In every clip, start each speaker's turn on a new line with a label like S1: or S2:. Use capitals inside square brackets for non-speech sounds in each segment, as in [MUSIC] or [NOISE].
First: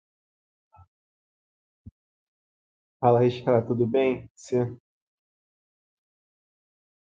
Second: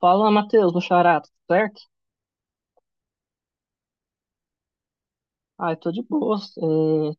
S1: Fala, Matheus, meu xará, tudo certo?
S2: Fala, Raíssa, tudo bem? Você?
S1: Ah, eu tô de boas,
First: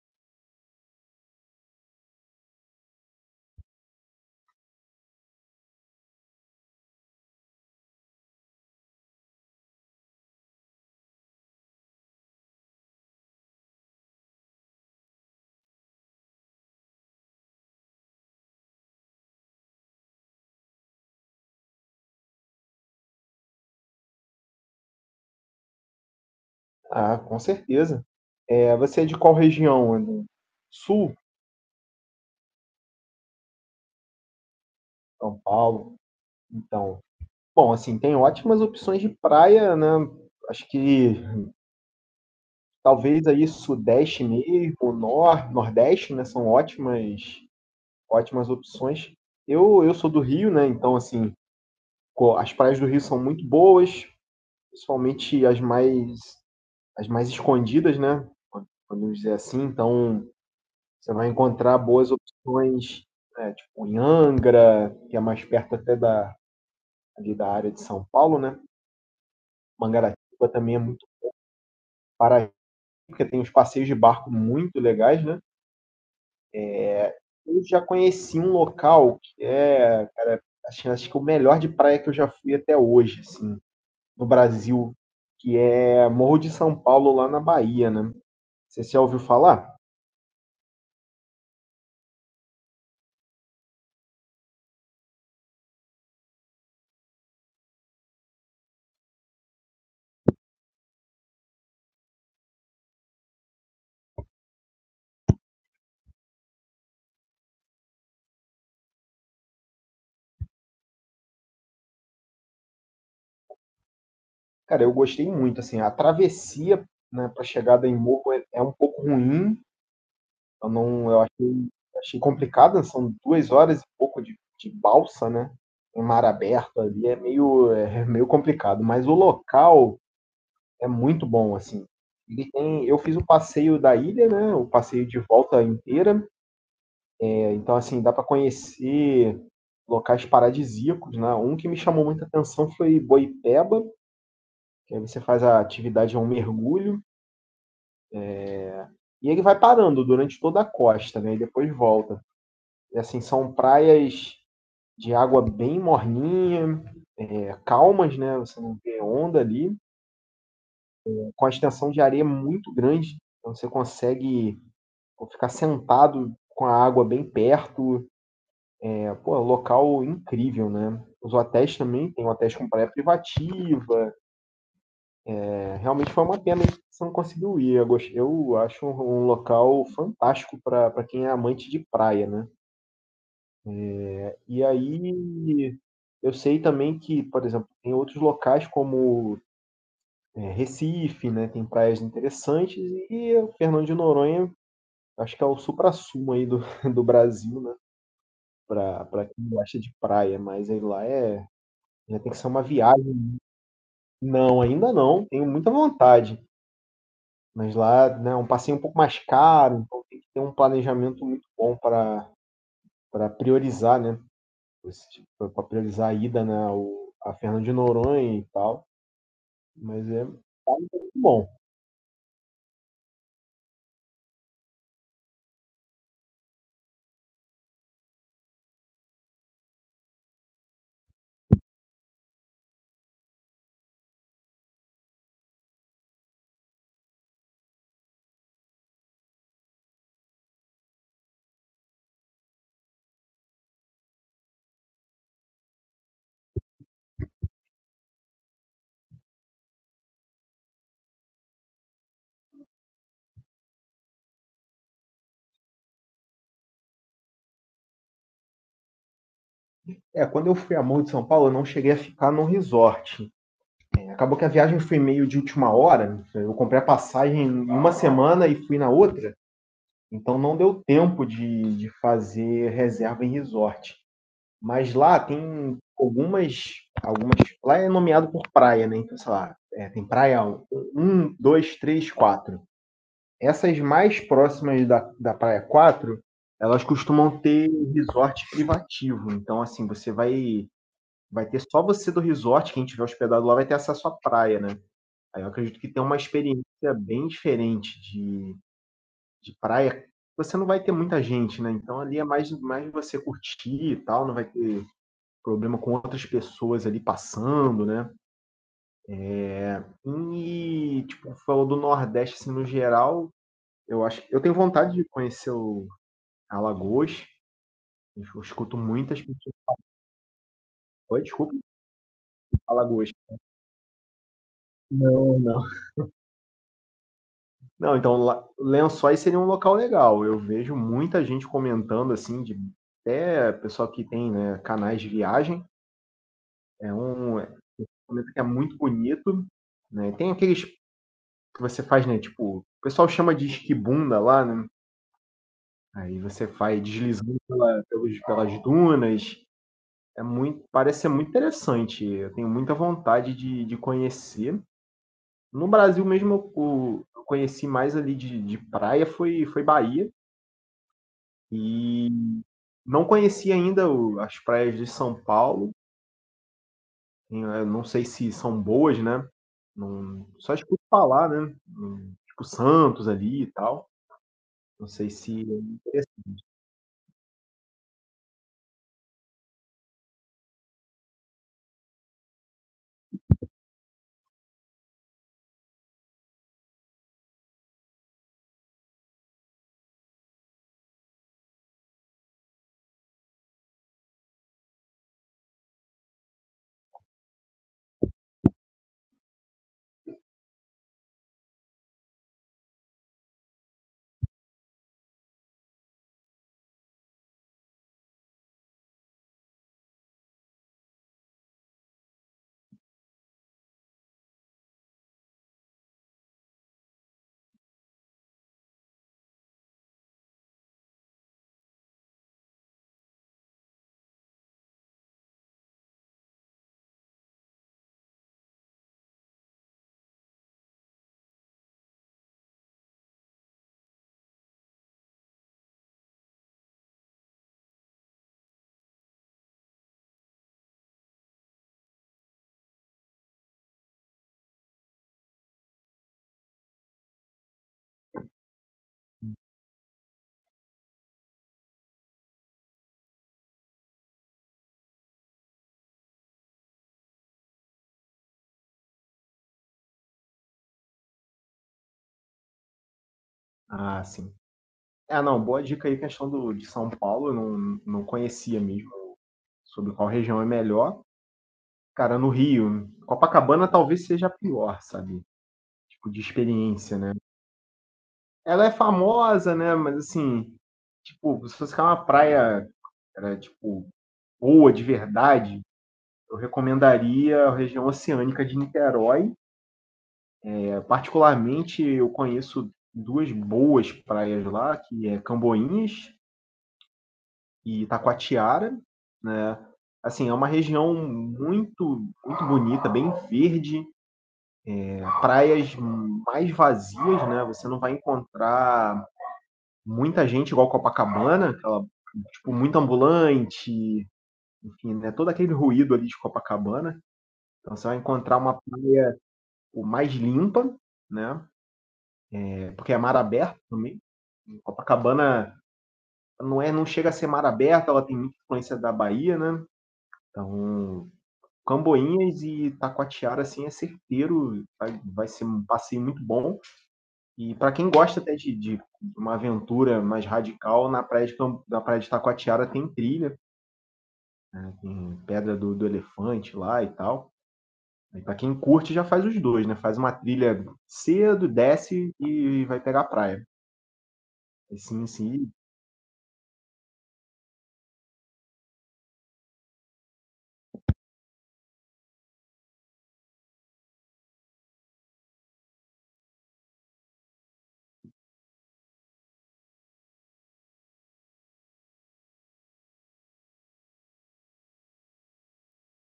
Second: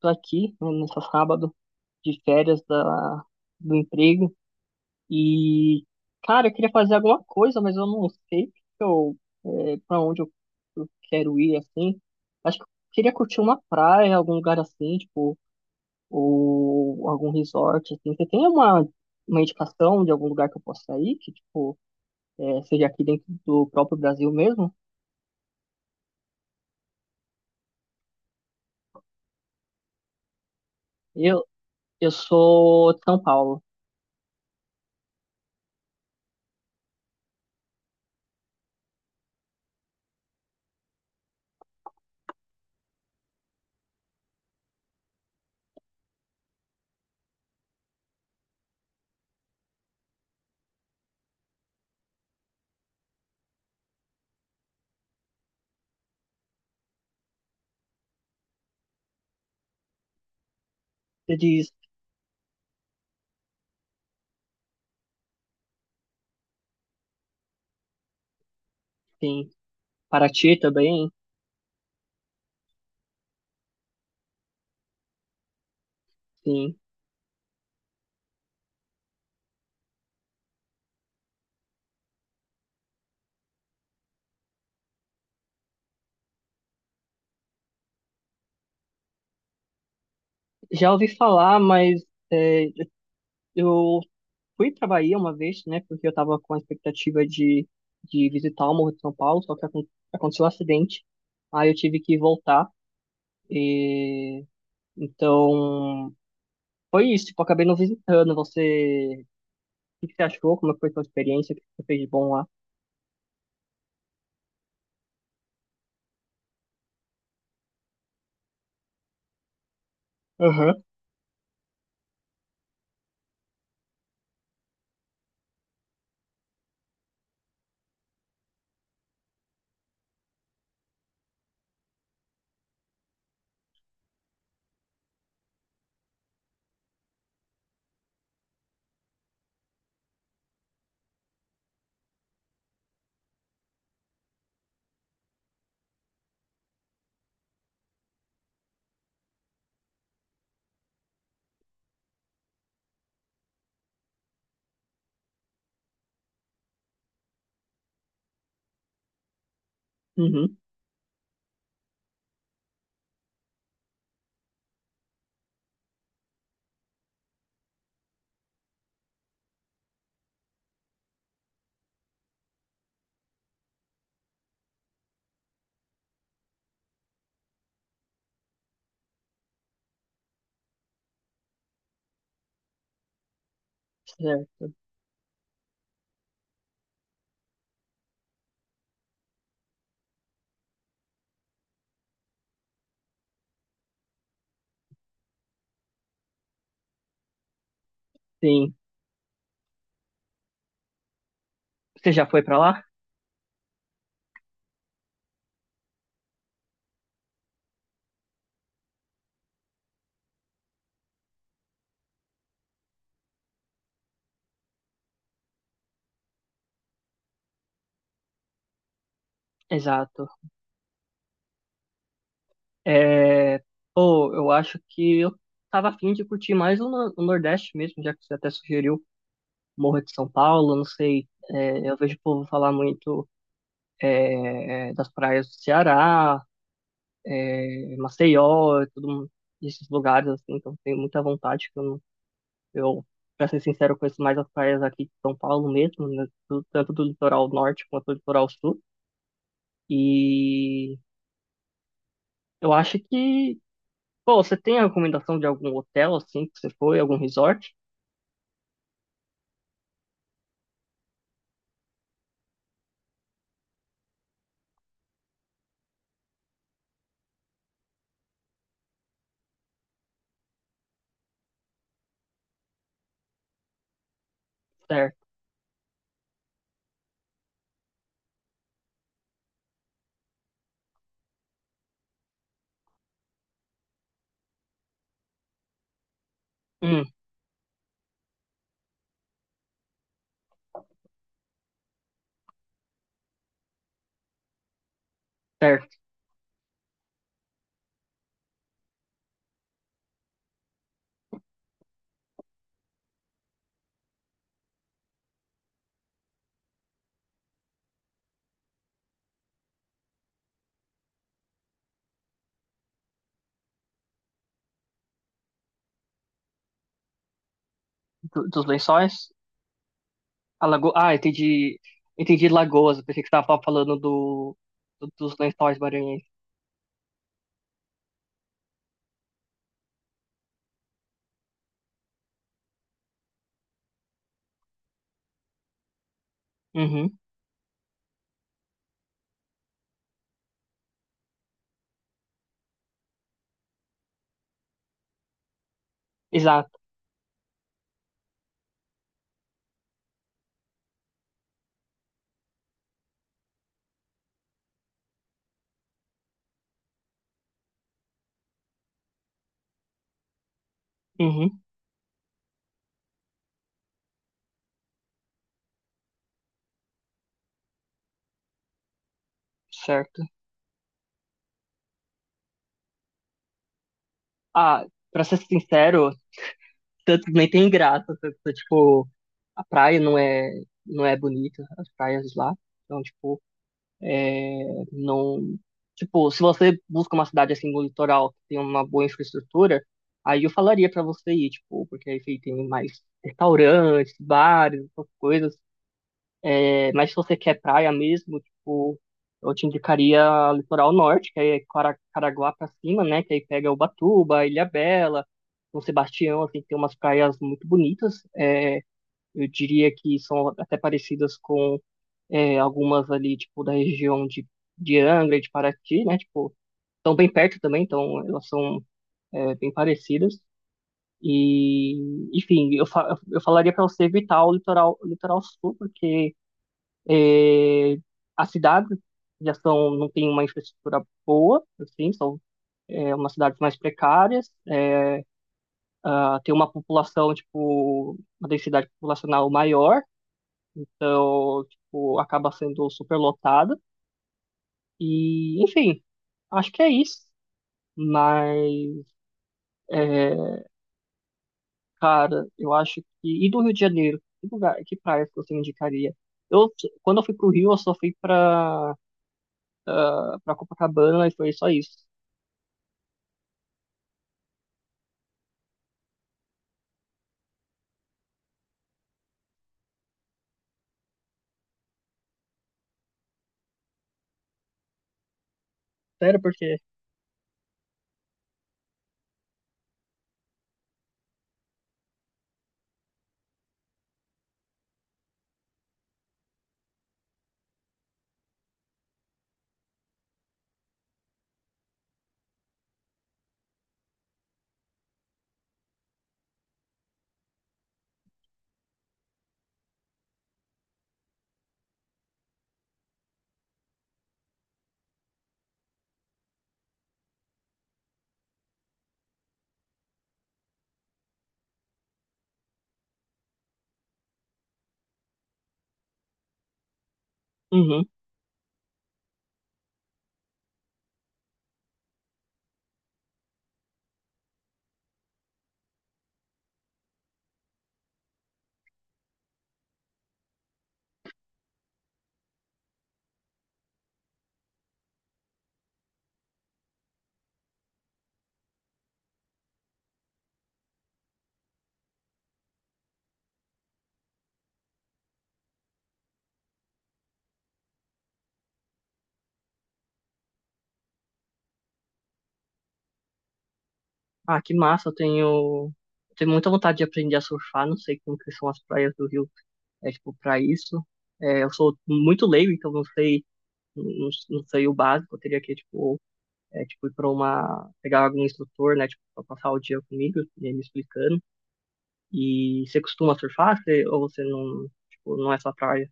S1: tô aqui, né, nessa sábado de férias do emprego e, cara, eu queria fazer alguma coisa, mas eu não sei o que pra onde eu quero ir, assim. Acho que eu queria curtir uma praia, algum lugar assim, tipo, ou algum resort, assim. Você tem uma indicação de algum lugar que eu possa ir, que, tipo, é, seja aqui dentro do próprio Brasil mesmo?
S2: Ah, com certeza. Você é de qual região, André? Sul,
S1: Eu, eu sou de São Paulo.
S2: São Paulo. Então, bom, assim, tem ótimas opções de praia, né? Acho que talvez aí Sudeste mesmo, Nor, Nordeste, né? Ótimas opções. Eu sou do Rio, né? Então, assim, as praias do Rio são muito boas, principalmente as mais, as mais escondidas, né? Podemos dizer assim. Então, você vai
S1: Você diz
S2: encontrar boas opções, né, tipo em Angra, que é mais perto até ali da área de São Paulo, né?
S1: sim.
S2: Mangaratiba
S1: Paraty
S2: também é muito
S1: também,
S2: para, porque tem uns passeios de barco muito legais, né?
S1: sim.
S2: Eu já conheci um local que é, acho que o melhor de praia que eu já fui até hoje, assim, no Brasil, que é Morro de São Paulo, lá na Bahia, né? Você já ouviu falar?
S1: Já ouvi falar, mas é, eu fui pra Bahia uma vez, né? Porque eu tava com a expectativa de visitar o Morro de São Paulo, só que aconteceu um acidente. Aí eu tive que voltar. Então, foi isso. Tipo, eu acabei não visitando. Você, o que que você achou? Como foi a sua experiência? O que que você fez de bom lá?
S2: Cara, eu gostei muito, assim, a travessia, né, para chegada em Morro é um pouco ruim. Eu
S1: Aham.
S2: não, eu achei complicado, são 2 horas e pouco de balsa, né? Em mar aberto ali é é meio complicado, mas o local é muito bom, assim. Ele tem, eu fiz o passeio da ilha, né? O passeio de volta inteira. É, então, assim, dá para conhecer locais paradisíacos, né? Um que me chamou muita atenção foi Boipeba, que aí você faz a atividade, é um mergulho, e ele vai parando durante toda a costa, né? E depois volta. E, assim, são praias de água bem morninha, é, calmas, né? Você não vê onda ali,
S1: Uhum.
S2: com a extensão de areia muito grande, então você consegue ficar sentado com a água bem perto. É, pô, local incrível, né? Os hotéis também, tem hotéis com praia privativa. É, realmente foi uma pena que você não conseguiu ir. Eu, eu acho um local fantástico para quem é amante de praia, né? E
S1: Certo.
S2: aí eu sei também que, por exemplo, tem outros locais como é, Recife, né, tem praias interessantes. E o Fernando de Noronha acho que é o suprassumo aí do [LAUGHS] do Brasil, né,
S1: Sim.
S2: pra quem gosta de praia. Mas aí lá é,
S1: Você
S2: já
S1: já
S2: tem que
S1: foi
S2: ser
S1: pra
S2: uma
S1: lá?
S2: viagem. Não, ainda não, tenho muita vontade, mas lá, né, é um passeio um pouco mais caro, então tem que ter um planejamento muito bom para priorizar, né, para priorizar a ida, né, ao a Fernando de Noronha e tal, mas é
S1: Exato.
S2: muito bom.
S1: É, pô, eu acho que eu tava afim de curtir mais o, no- o Nordeste mesmo, já que você até sugeriu Morro de São Paulo, não sei, é, eu vejo o povo falar muito é, das praias do Ceará, é, Maceió, e tudo, esses lugares, assim, então tenho muita vontade, que eu, não- eu, pra ser sincero, conheço mais as praias aqui de São Paulo mesmo, né, do- tanto do litoral norte quanto do litoral sul, e eu acho que, pô, você tem a recomendação de algum hotel, assim, que você foi, algum resort?
S2: É, quando eu fui a Morro de São Paulo, eu não cheguei a ficar num resort. Acabou que a viagem foi meio de última hora. Eu comprei a passagem em uma semana e fui na outra. Então não deu tempo de fazer reserva em resort. Mas
S1: Certo.
S2: lá tem algumas. Algumas, lá é nomeado por praia, né? Então, sei lá, é, tem praia um, 2, 3, 4. Essas mais próximas da praia 4, elas
S1: Hum,
S2: costumam ter resort privativo. Então, assim, você vai ter só você do resort, quem tiver hospedado lá vai ter acesso à praia, né? Aí eu acredito que
S1: certo.
S2: tem uma experiência bem diferente de praia, você não vai ter muita gente, né, então ali é mais você curtir e tal, não vai ter problema com outras pessoas ali passando, né. E, tipo, falou do Nordeste, assim, no geral, eu acho que eu tenho vontade de conhecer o Alagoas, eu
S1: Do- dos
S2: escuto muitas
S1: lençóis?
S2: pessoas.
S1: A lago... Ah,
S2: Oi, desculpa?
S1: entendi. Entendi Lagoas. Eu
S2: Alagoas.
S1: pensei que você estava falando do... do- dos
S2: Não, não.
S1: lençóis maranhenses.
S2: Não, então lá- Lençóis seria um local legal. Eu vejo muita gente comentando assim, de até pessoal que tem, né, canais de viagem.
S1: Uhum,
S2: É, comenta que é muito bonito, né. Tem aqueles que você faz, né, tipo, o pessoal chama de esquibunda lá, né. Aí você
S1: exato.
S2: faz deslizando pela pelos pelas dunas. É muito, parece ser muito interessante. Eu tenho muita vontade de conhecer. No Brasil mesmo eu conheci mais ali de praia foi, foi Bahia.
S1: Uhum,
S2: E não conhecia ainda as praias de São Paulo. Eu não sei se são boas, né?
S1: certo.
S2: Não, só escuto falar, né? Tipo Santos ali e tal.
S1: Ah,
S2: Não sei
S1: pra
S2: se
S1: ser
S2: é
S1: sincero,
S2: interessante.
S1: tanto nem tem graça. Tanto, tipo, a praia não é, não é bonita, as praias lá. Então, tipo, não. Tipo, se você busca uma cidade assim no litoral que tem uma boa infraestrutura, aí eu falaria pra você ir, tipo, porque aí tem mais restaurantes, bares, essas coisas. É, mas se você quer praia mesmo, tipo, eu te indicaria litoral norte, que aí é Caraguá pra cima, né? Que aí pega Ubatuba, Ilhabela, São Sebastião, assim, tem umas praias muito bonitas. É, eu diria que são até parecidas com é, algumas ali, tipo, da região de Angra e de Paraty, né? Tipo, estão bem perto também, então elas são é, bem parecidas. E, enfim, eu, fa eu falaria pra você evitar o litoral sul, porque as cidades já são, não tem uma infraestrutura boa, assim, são é, umas cidades mais precárias, é, ah, tem uma população, tipo, uma densidade populacional maior, então, tipo, acaba sendo superlotada. E, enfim, acho que é isso. Mas, é, cara, eu acho que. E do Rio de Janeiro? Que lugar, que praia que você indicaria? Eu, quando eu fui pro Rio, eu só fui pra Copacabana e foi só isso.
S2: Ah, sim. Ah, não, boa dica aí, questão do, de São Paulo, eu não, não conhecia mesmo sobre qual região é melhor. Cara, no Rio, Copacabana talvez seja a pior, sabe? Tipo, de
S1: Sério, porque.
S2: experiência, né? Ela é famosa, né? Mas assim, tipo, se fosse ficar uma praia, era, tipo, boa de verdade, eu recomendaria a região oceânica de Niterói. É, particularmente, eu conheço duas boas praias lá, que é Camboinhas e Itacoatiara, né? Assim, é uma região muito bonita, bem verde, é, praias mais vazias, né? Você não vai encontrar muita gente igual Copacabana, aquela, tipo, muito ambulante, enfim, né? Todo aquele ruído ali de Copacabana. Então você vai
S1: Uhum.
S2: encontrar uma praia o mais limpa, né? É, porque é mar aberto também. Copacabana não chega a ser mar aberto, ela tem muita influência da Bahia, né? Então, Camboinhas e Taquatiara, assim, é certeiro, vai ser um passeio muito bom. E para quem gosta até de uma aventura mais radical, na na praia de Taquatiara tem trilha, né, tem pedra do elefante lá e tal. E para quem curte, já faz os dois, né? Faz uma trilha cedo, desce e vai pegar a praia.
S1: Ah, que
S2: Assim,
S1: massa,
S2: assim,
S1: tenho muita vontade de aprender a surfar, não sei como que são as praias do Rio, é tipo, para isso. É, eu sou muito leigo, então não sei, não sei o básico, eu teria que, tipo, é, tipo ir para uma, pegar algum instrutor, né, tipo, para passar o dia comigo, e ele me explicando. E você costuma surfar, você, ou você não, tipo, não é sua praia?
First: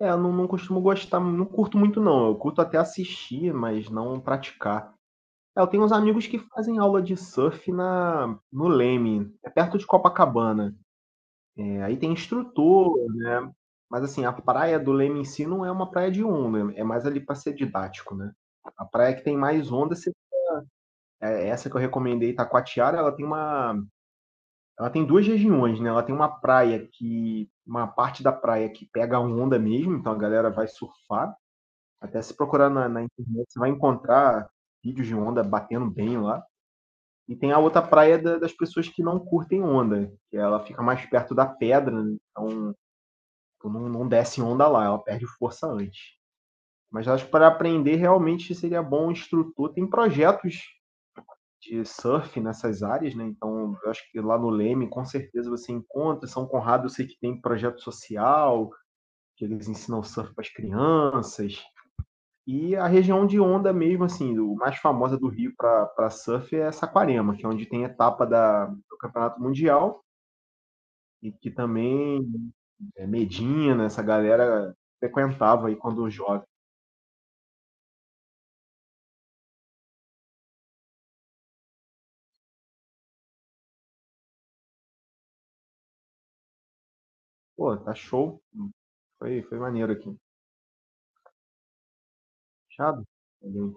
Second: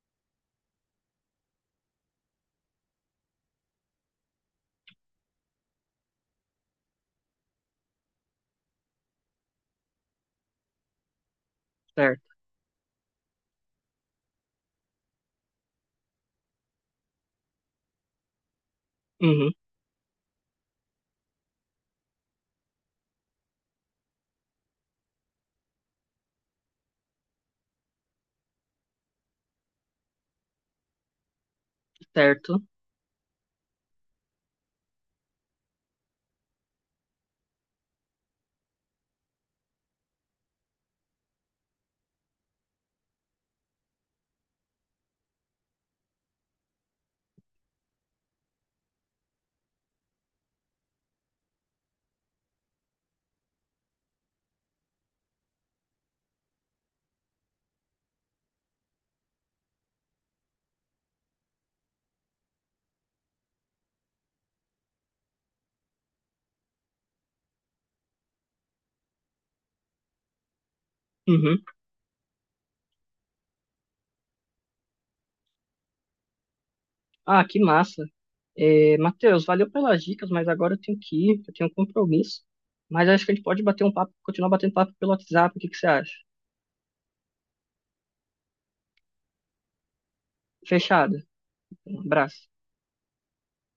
S2: é, eu não, não costumo gostar, não curto muito não. Eu curto até assistir, mas não praticar. É, eu tenho uns amigos que fazem aula de surf na no Leme, é perto de Copacabana. É, aí tem
S1: Certo.
S2: instrutor, né, mas assim, a praia do Leme em si não é uma praia de onda, é mais ali para ser didático, né. A praia que tem
S1: Uhum,
S2: mais onda se é essa que eu recomendei, Itacoatiara, ela tem uma ela tem 2 regiões, né, ela tem uma praia que uma parte da praia que pega a onda mesmo, então a galera vai surfar. Até se
S1: certo.
S2: procurar na internet, você vai encontrar vídeos de onda batendo bem lá. E tem a outra praia das pessoas que não curtem onda, que ela fica mais perto da pedra, né? Então tipo, não desce onda lá, ela perde força antes. Mas acho que para aprender realmente seria bom um instrutor. Tem projetos de surf nessas áreas, né? Então eu acho que lá no Leme com certeza você encontra. São Conrado eu sei que tem projeto social, que eles ensinam surf para as crianças. E a região de onda mesmo, assim, do mais famosa do Rio para surf é Saquarema, que é onde tem a etapa do Campeonato Mundial, e que
S1: Uhum.
S2: também é, Medina, essa galera frequentava aí quando jovem.
S1: Ah, que massa. É, Matheus, valeu pelas dicas, mas agora eu tenho que ir, eu tenho um compromisso. Mas acho que a gente pode bater um papo, continuar batendo papo pelo WhatsApp, o que que você acha?
S2: Pô, tá show. Foi maneiro aqui.
S1: Fechado. Um abraço.
S2: Fechado? Valeu, então.